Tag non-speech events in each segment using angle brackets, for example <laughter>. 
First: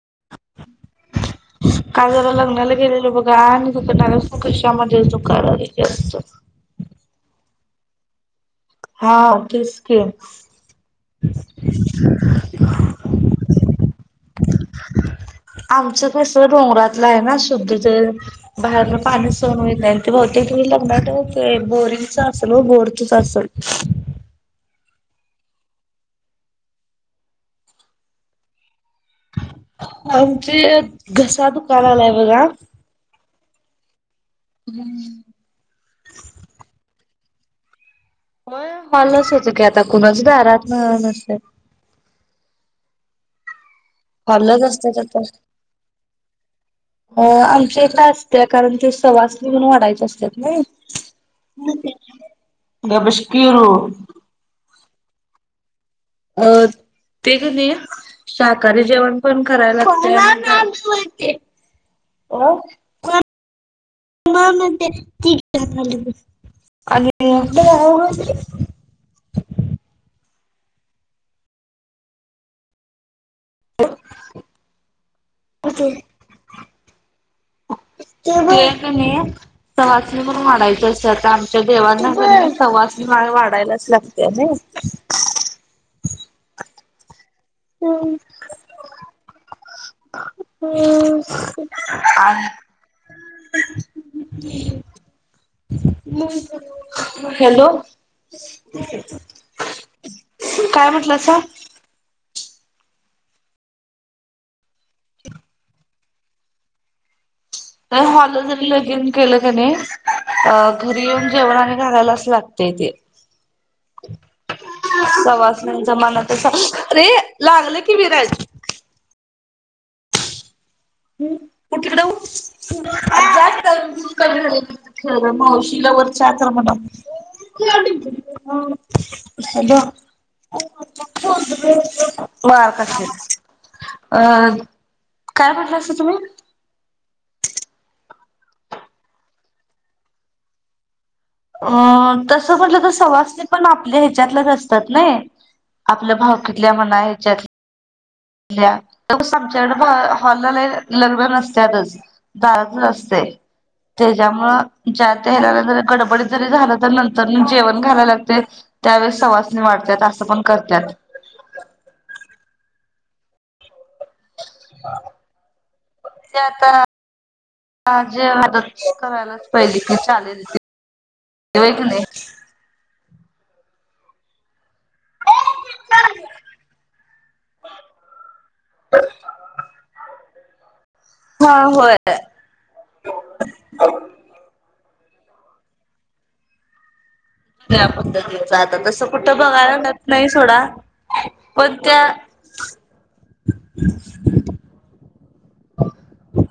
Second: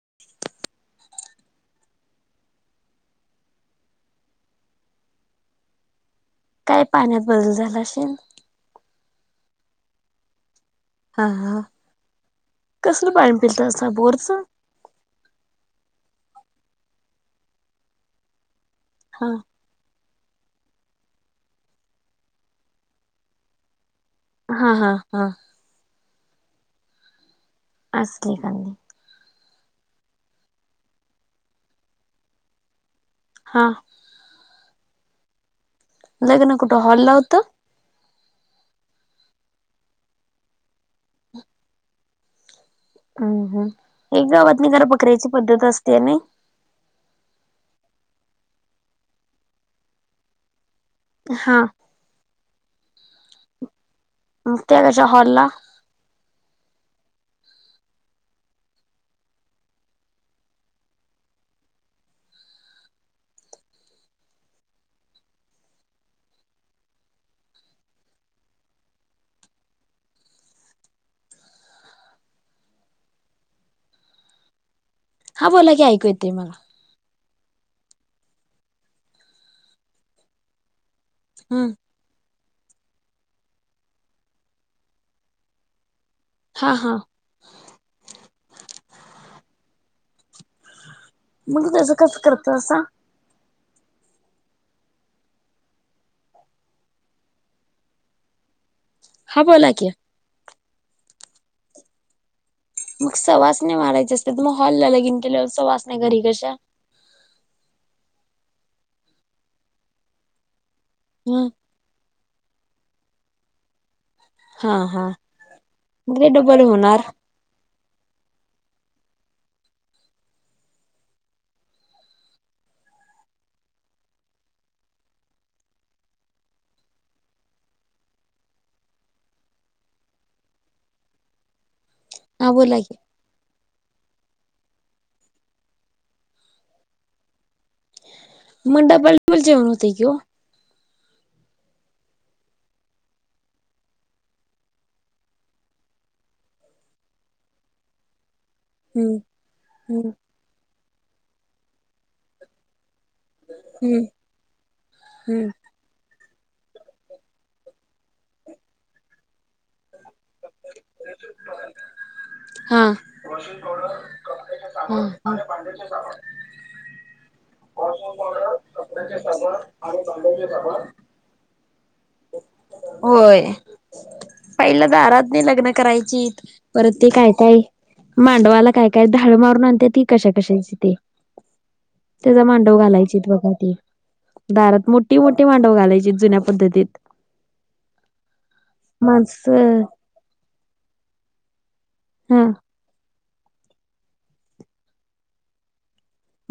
<unintelligible> काल जरा लग्नाला गेलेलो बघा आणि तिकडन आल्यापासन घशामध्येच दुकायला लागलंय जास्त बस झाला असेल. हा तेच की हा हा कसलं पाणी पितासा बोरचं असंस डोंगरातलं आहे ना शुद्ध तेन बाहेरला हा. पाणी सहन होत नाही ते बहुतेक तुम्ही लग्नात ते बोरिंगच असेल व बोरचच असल हा हा हा <unintelligible> आमचे घसा दुकालागलाय बघा हा हम् तर होय हाॅलच होत की आता कुणाच दारातन नसत्यात अ हा हाॅललाच असत्यात आतल्या नई अ आमच्या इकडं असत्या कारण ते सवासनी म्हणून वाढायचे असत्यात नाही हा गप बश कीरू त्या कश्या हॉल ला अ ते कणी शाकाहारी जेवण पण कराय लागते <inaudible> ओ <unintelligible> अ हो हा बोला की ऐकू येत मला म सवाष्णी करून वाडायचं आता आमच्या हम्म देवांना सवाष्णी माग वाढायलाच लागते ना ह हा हम् मग त्याचं कसं करतासा? हॅलो हा बोला कि काय म्हटल अस मग सवाष्णी नाही मारायचे असते तर मग हॉल ला लगिन केल्या सवास नाही घरी कशा हॉल जरी लगेन केलं कनी घरी येऊन हम्म जेवणाने घालायलाच लागत तेज हा हा सवासण्याचा मग ते मनात डबल होणार अरे लागले क विराज हम्म तिकडे ख शिलावररच्याम ह ह हा बोला की वारकस अ काय म्हटलं तम्हा मंडापालल जेवण होते कि हो अ तस म्हटलं तर सवासणी पण आपल्या ह्याच्यातलेच असतात नाही आपलं भावकी किथल्या मना या्याच्यात हम्म आमच्याकड हम्म हॉलला लग्न नसत आतच झात हम्म. त्याच्यामुळं ज हम्म झा नंतर जेव घालायला लागत त्यामुळे करतात वॉशिंग पावडर कपड्या साां्या सा ते आता जे मदत करायलाच पाहिली की चालेलवा क नाही होय पहिलं दारात नाही लग्न करायचीत परत ते काय काय मांडवाला काय काय धडू मारून आणते ती क शकते हा होय. त्याचा मांडव घालायचे बघा त दारात मो मो मोठी मांडव घालायची जुन्या पद्धतीत प दिहता तसं कुठं बघायला माणसं मिळत नाही सोडा पण त्या हा <inaudible>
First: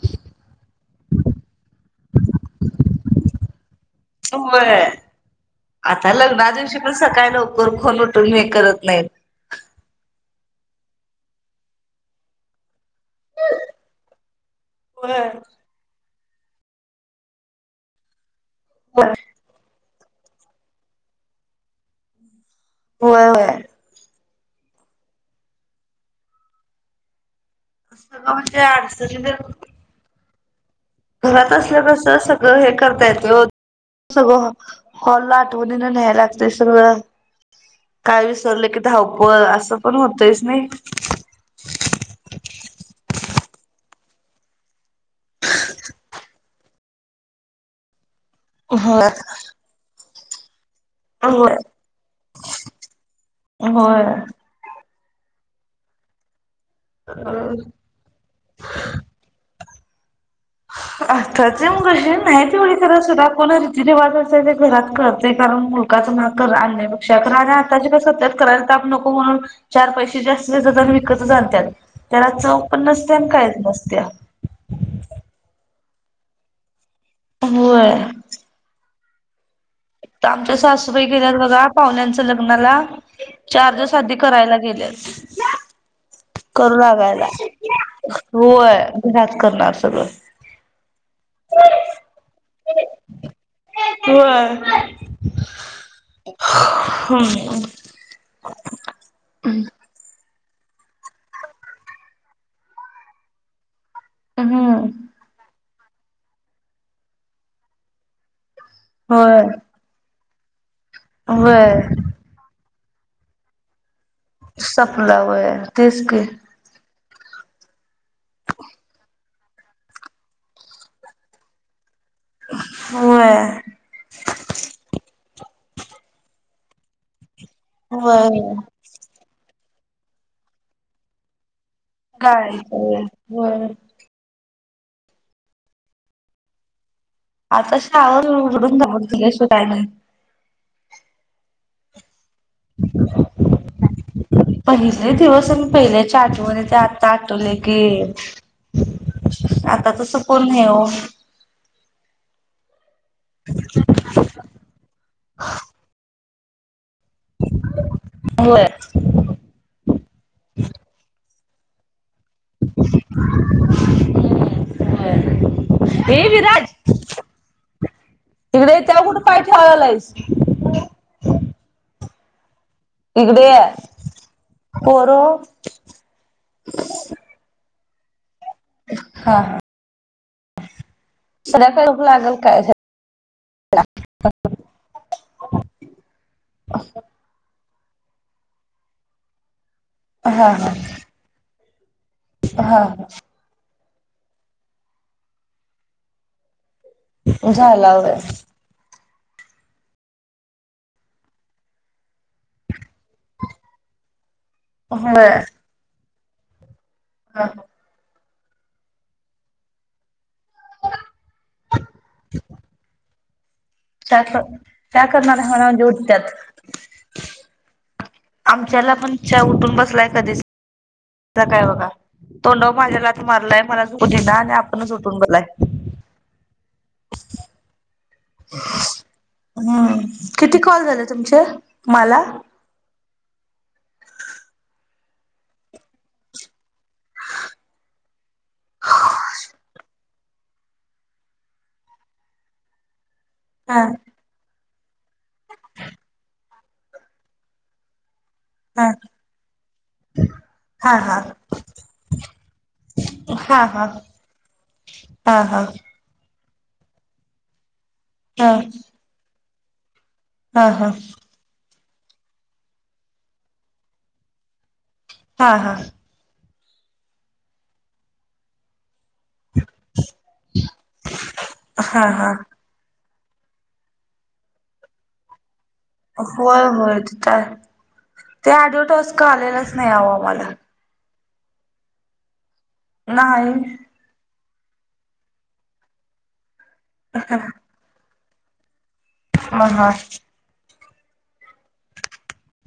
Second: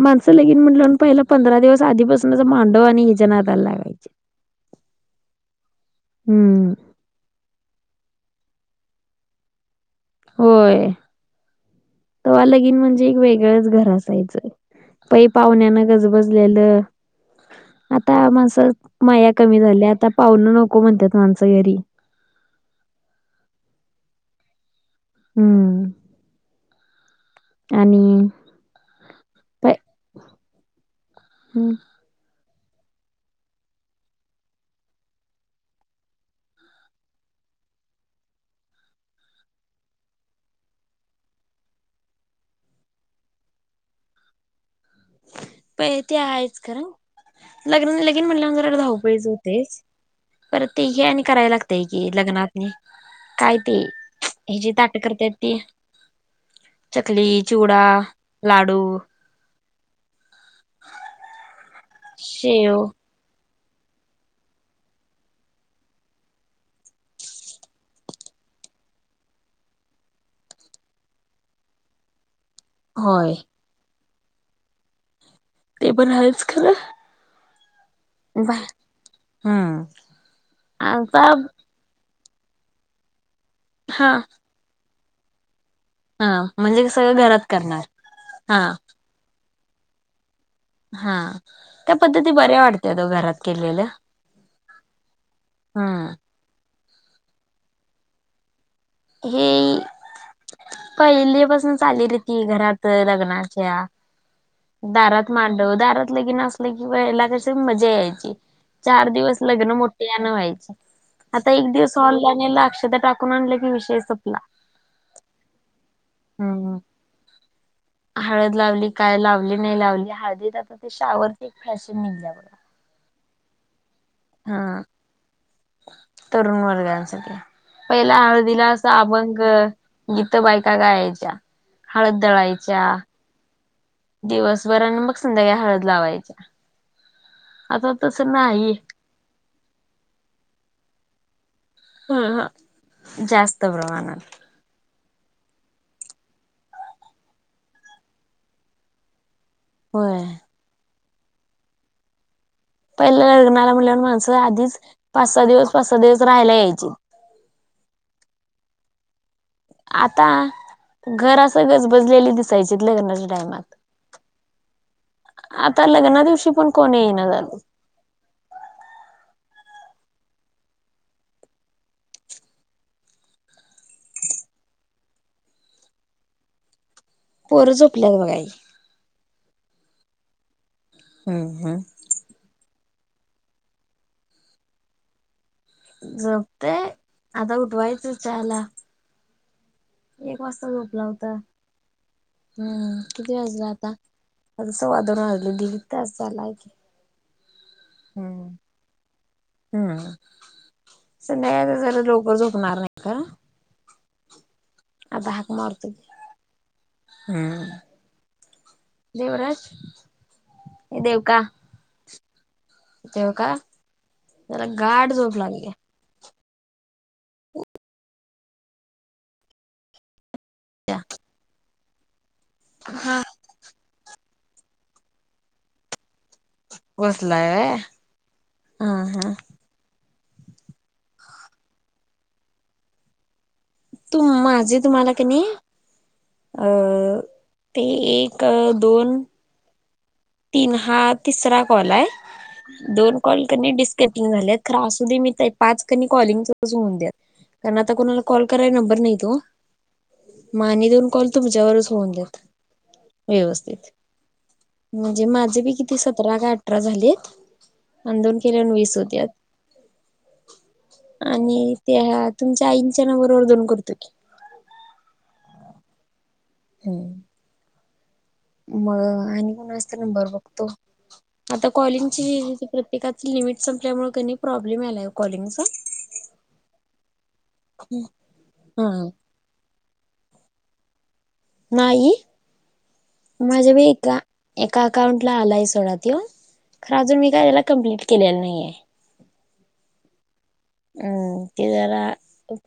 माणसं लगेन म्हटलं पहिला पंधरा दिवस आधीपासूनच मांडव आणि हिज नादाला लागायचे वय आता हम्म लग्नादिवशी ल सकाळी लवकर पण म करत नाही होय त आलगीन म्हणजे ते एक वेगळच घरात ग होय. पहिपहुण्याने गजबजलेलं आता मानसाच माया कमी झाल्या आता पाहुण नको म्हणतात माणसं घरी होय होय हम्म असं आणि का म्हणजे आडच तर प घरात हम्म. असल्यास सगळं हे करता येत. सगळ हॉलला आठवण ना न्यायला लागते सगळं. काय विसरलं की धावपळ, असं पण होतच नाय <inaudible> प ते आहेच खरं, लग्न म्हटल्यान जर धाव होय पळीज होतेच. पर ते हे आणि करायला होय लागते की, लग्नात काय ते होय ह जा करत ती चकली, चिवडा, लाडू. आताच मगशी नाही तेवळी शेव खरा सुधा कोणा जे जे बनवायचे ते घरात करते. कारण मुलकाच महाग कर आणण्यापेक्षा कर आणि आताची का स्वतः करायला क म्हणून चार पैस ज्यास्त देत्यत, न विकतच आणत्यात पण नसत्या आणि होय कायच नसत्या. ते पण हायच खरं. होय. वाय. आमच्या सासूबाई गेल्यात बघा पाहुण्यांच लग्नाला. चार्जस हा आधी करायला गेलेस. हा करू म्हणजे सगळं लागायला घरात करणार. हा होय. त्याच करणार सगळं. हा त्या पद्धती बऱ्या वाटत तो घरात केलेल्या. होय. हा. हम हे पहिले पासून चाललेली आहे. ती घरात लग्नाच्या. हम्म दारात मांडव, दारात लगेन असलं की व्हायला कशी मजा यायची. चार दिवस होय. लग्न मोठे आणन व्हायचे आता एक व्हय दिवस ऑनलाईन अक्ष ता टाकले की विषय संप सपला वय तेस की. हम्म हळद लावली, काय लावली नाही, लावली हळदीत आ ते शावर फॅ मिनिटावर. व्हय. हम तरुण वर्गांसाठी पहिला व्हय हळदीला असं अभंग गीत बायका गायच्या. गाळायच हळददळायच्या. व्हय व्हय. वर मग संध्याका्या हळद लावायच्या. आता आताशा तसं नाही. आवरल <unintelligible> काय नाही. ह ह जास्त प्रमाणात. नाही दिवस म पहिल्याच्या आठवणी ते आता आठवले की आता तसं होय कोण नाही हो? पहिल्या लग्नाला म्हणल्यावर माणसं आधीच पाच सहा दिवस पाच सहा दिवस राहायला यायची. होय. आता घर अस गजबज बजलेली दिसायचीत लग्नाच्या टाइमात. आता व्हय, लग्ना ये दिवशी विराज पण कोण येईना झालं. हिकडं ये त्याला कुठ काय ठेवायलायस इकडे ये, पोर ओ. पोरं झोपल्यात बघा ही. हा हम्म सध्या हम्म. करपू लागेल काय? <inaudible> झोपते, आता उठवायचं चहाला. एक हा वाजता हा झोपला होता. हा हम्म. किती वाजले आता? सव्वा दोन वाजले, दिड तास झालाय की. झाला व्हय. हम्म हम्म, संध्याकाळी लवकर झोपणार नाही का? होय अता हाक मारतो. हम देवराज ये देव का <inaudible> देव का चहा, चहा करणाऱ्या म्हणल का उठत्यात. आमच्याला पण चहा उठून बसलाय कधीच् काय बघा तोंडाव माझ्या लाथ हा मारलाय मला झोपू देईना आणि आपण उठून बसलाय. वसलाय व्हय, हा - हा हम्म किती कॉल झाले तुमचे मला? तुम माझे तुम्हाला क नाही अं ते एक दोन तीन हा तिसरा कॉल आहे दोन कॉल कर हा डिस्कपिंग झालेत तर दे मि पाच क कॉलिंग होऊन द्या कारण आता कोणाला कॉल कराय हा नंबर नाहीत ओ माने हा दोन हा कॉल तुमच्यावरच होऊन देत हा हा व्यवस्थित म्हणजे हा हा माझे हा बी किती सतरा का अठरा झालेत अ दोन हा केल्यान वीस होत्यात हा आणि त्या तुमच्या आईंच्या नंबरोबर दोन करतो की हा हा हम् म आणि कोणा असत नंबर बघतो आता हा हा कॉलिंगची एकाच लिमिट संपल्यामुळे क प्रॉब्लेम आलाय कॉलिंगचा होय होय तय ते हा आडवटस का आलेला नाही आवा आम्हाला नाई ही नाही माझ्या मी ए एका अकाउंटला आलाय सोडा त्यो खर अजून मी काय त्याला कमप्लीट केलेला नाही आहे. ह ह हम्म ते जरा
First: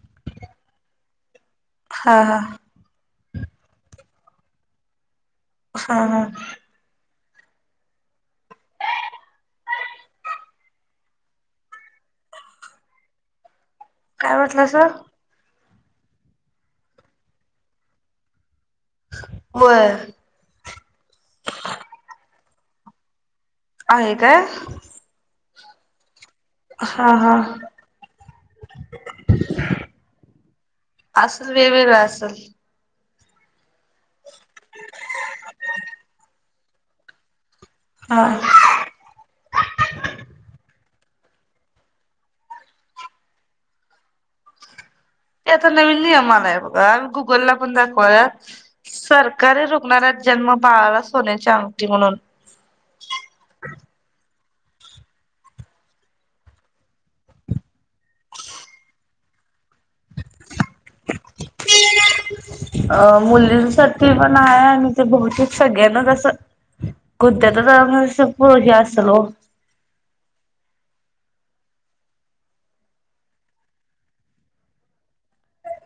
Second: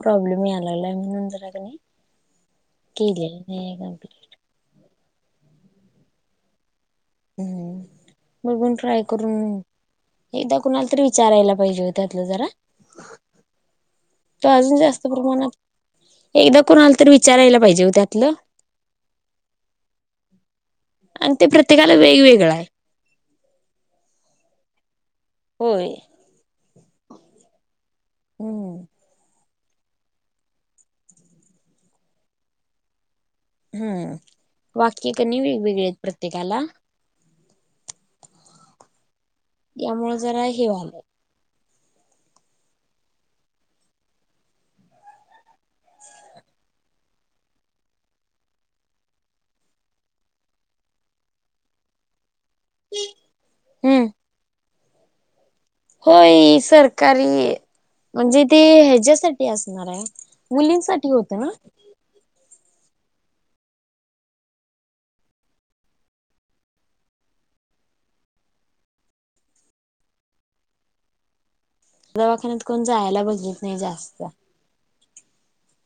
प्रॉब्लेम यायला लागला म्हणून जरा हा कलेलं नाही कमप्लीट हा हा हम्म बघून ट्राय करून एकदा कुणाला तरी विचारायला पाहिजे हो त्या्यातलं जरा काय तो अजून म्हटलासा? जास्त प्रमाणात एकदा कोणाल तर विचारायला पाहिजे हो त्यातलं व्हय आणि ते प्रत्येकाला वेगवेगळं आहे आहे काय होय हा हा हम्म असल वेगवेळ असल हम्म वाक्य कनी वेगवेगळे आहेत प्रत्येकाला हा यामुळे जरा हे व्हालयं आता नवीन नियम आलाय बघा गुगलला पण दाखवाया सरकारी रुग्णालया जन्म बाळाला सोन्याची अंगटी म्हणून हम्म होय सरकारी म्हणजे ते ह्याच्यासाठी अस आहे मुलींसाठी होत ना अ मुलींसाठी पण आहे आणि ते बहुतेक सगळ्यांनाच असं कोणत्या तर म्हण पुरष अस असलो <unintelligible> दवाखान्यात कोण जायला बघत नाही जास्त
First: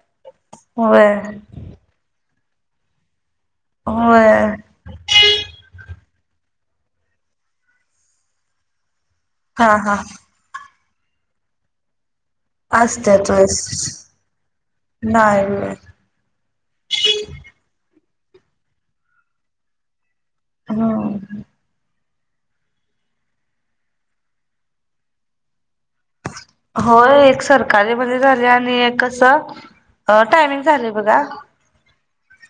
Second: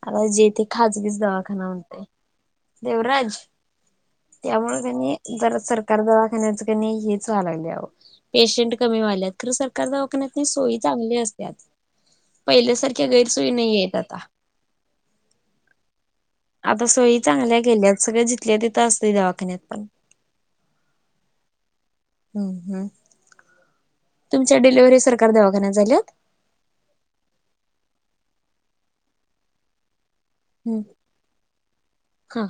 आता जेथे खाजगीच होय. दवाखाना म्हणते देवराज होय त्यामुळे त्यांनी जर सरकार द हेच व्हाल्या पेशंट कमी वाले खर हा सरकार हा दवाखान्यात नाही सोय चांगले असते पहिल्यासारख्या असत्यात गैरसोयी वेळेस नाही आहेत आता नाही आता सोयी चांगल्या गेल्यात सगळ जिथल्या तिथं असते दवाखान्यात पण हा तुमच्या डिलव्हरी सरकार दवाखान्यात झाल्या होय एक सरकारी मध्ये झाल्या आणि कसं अ टायमिंग हम्म झालयं बघा हा.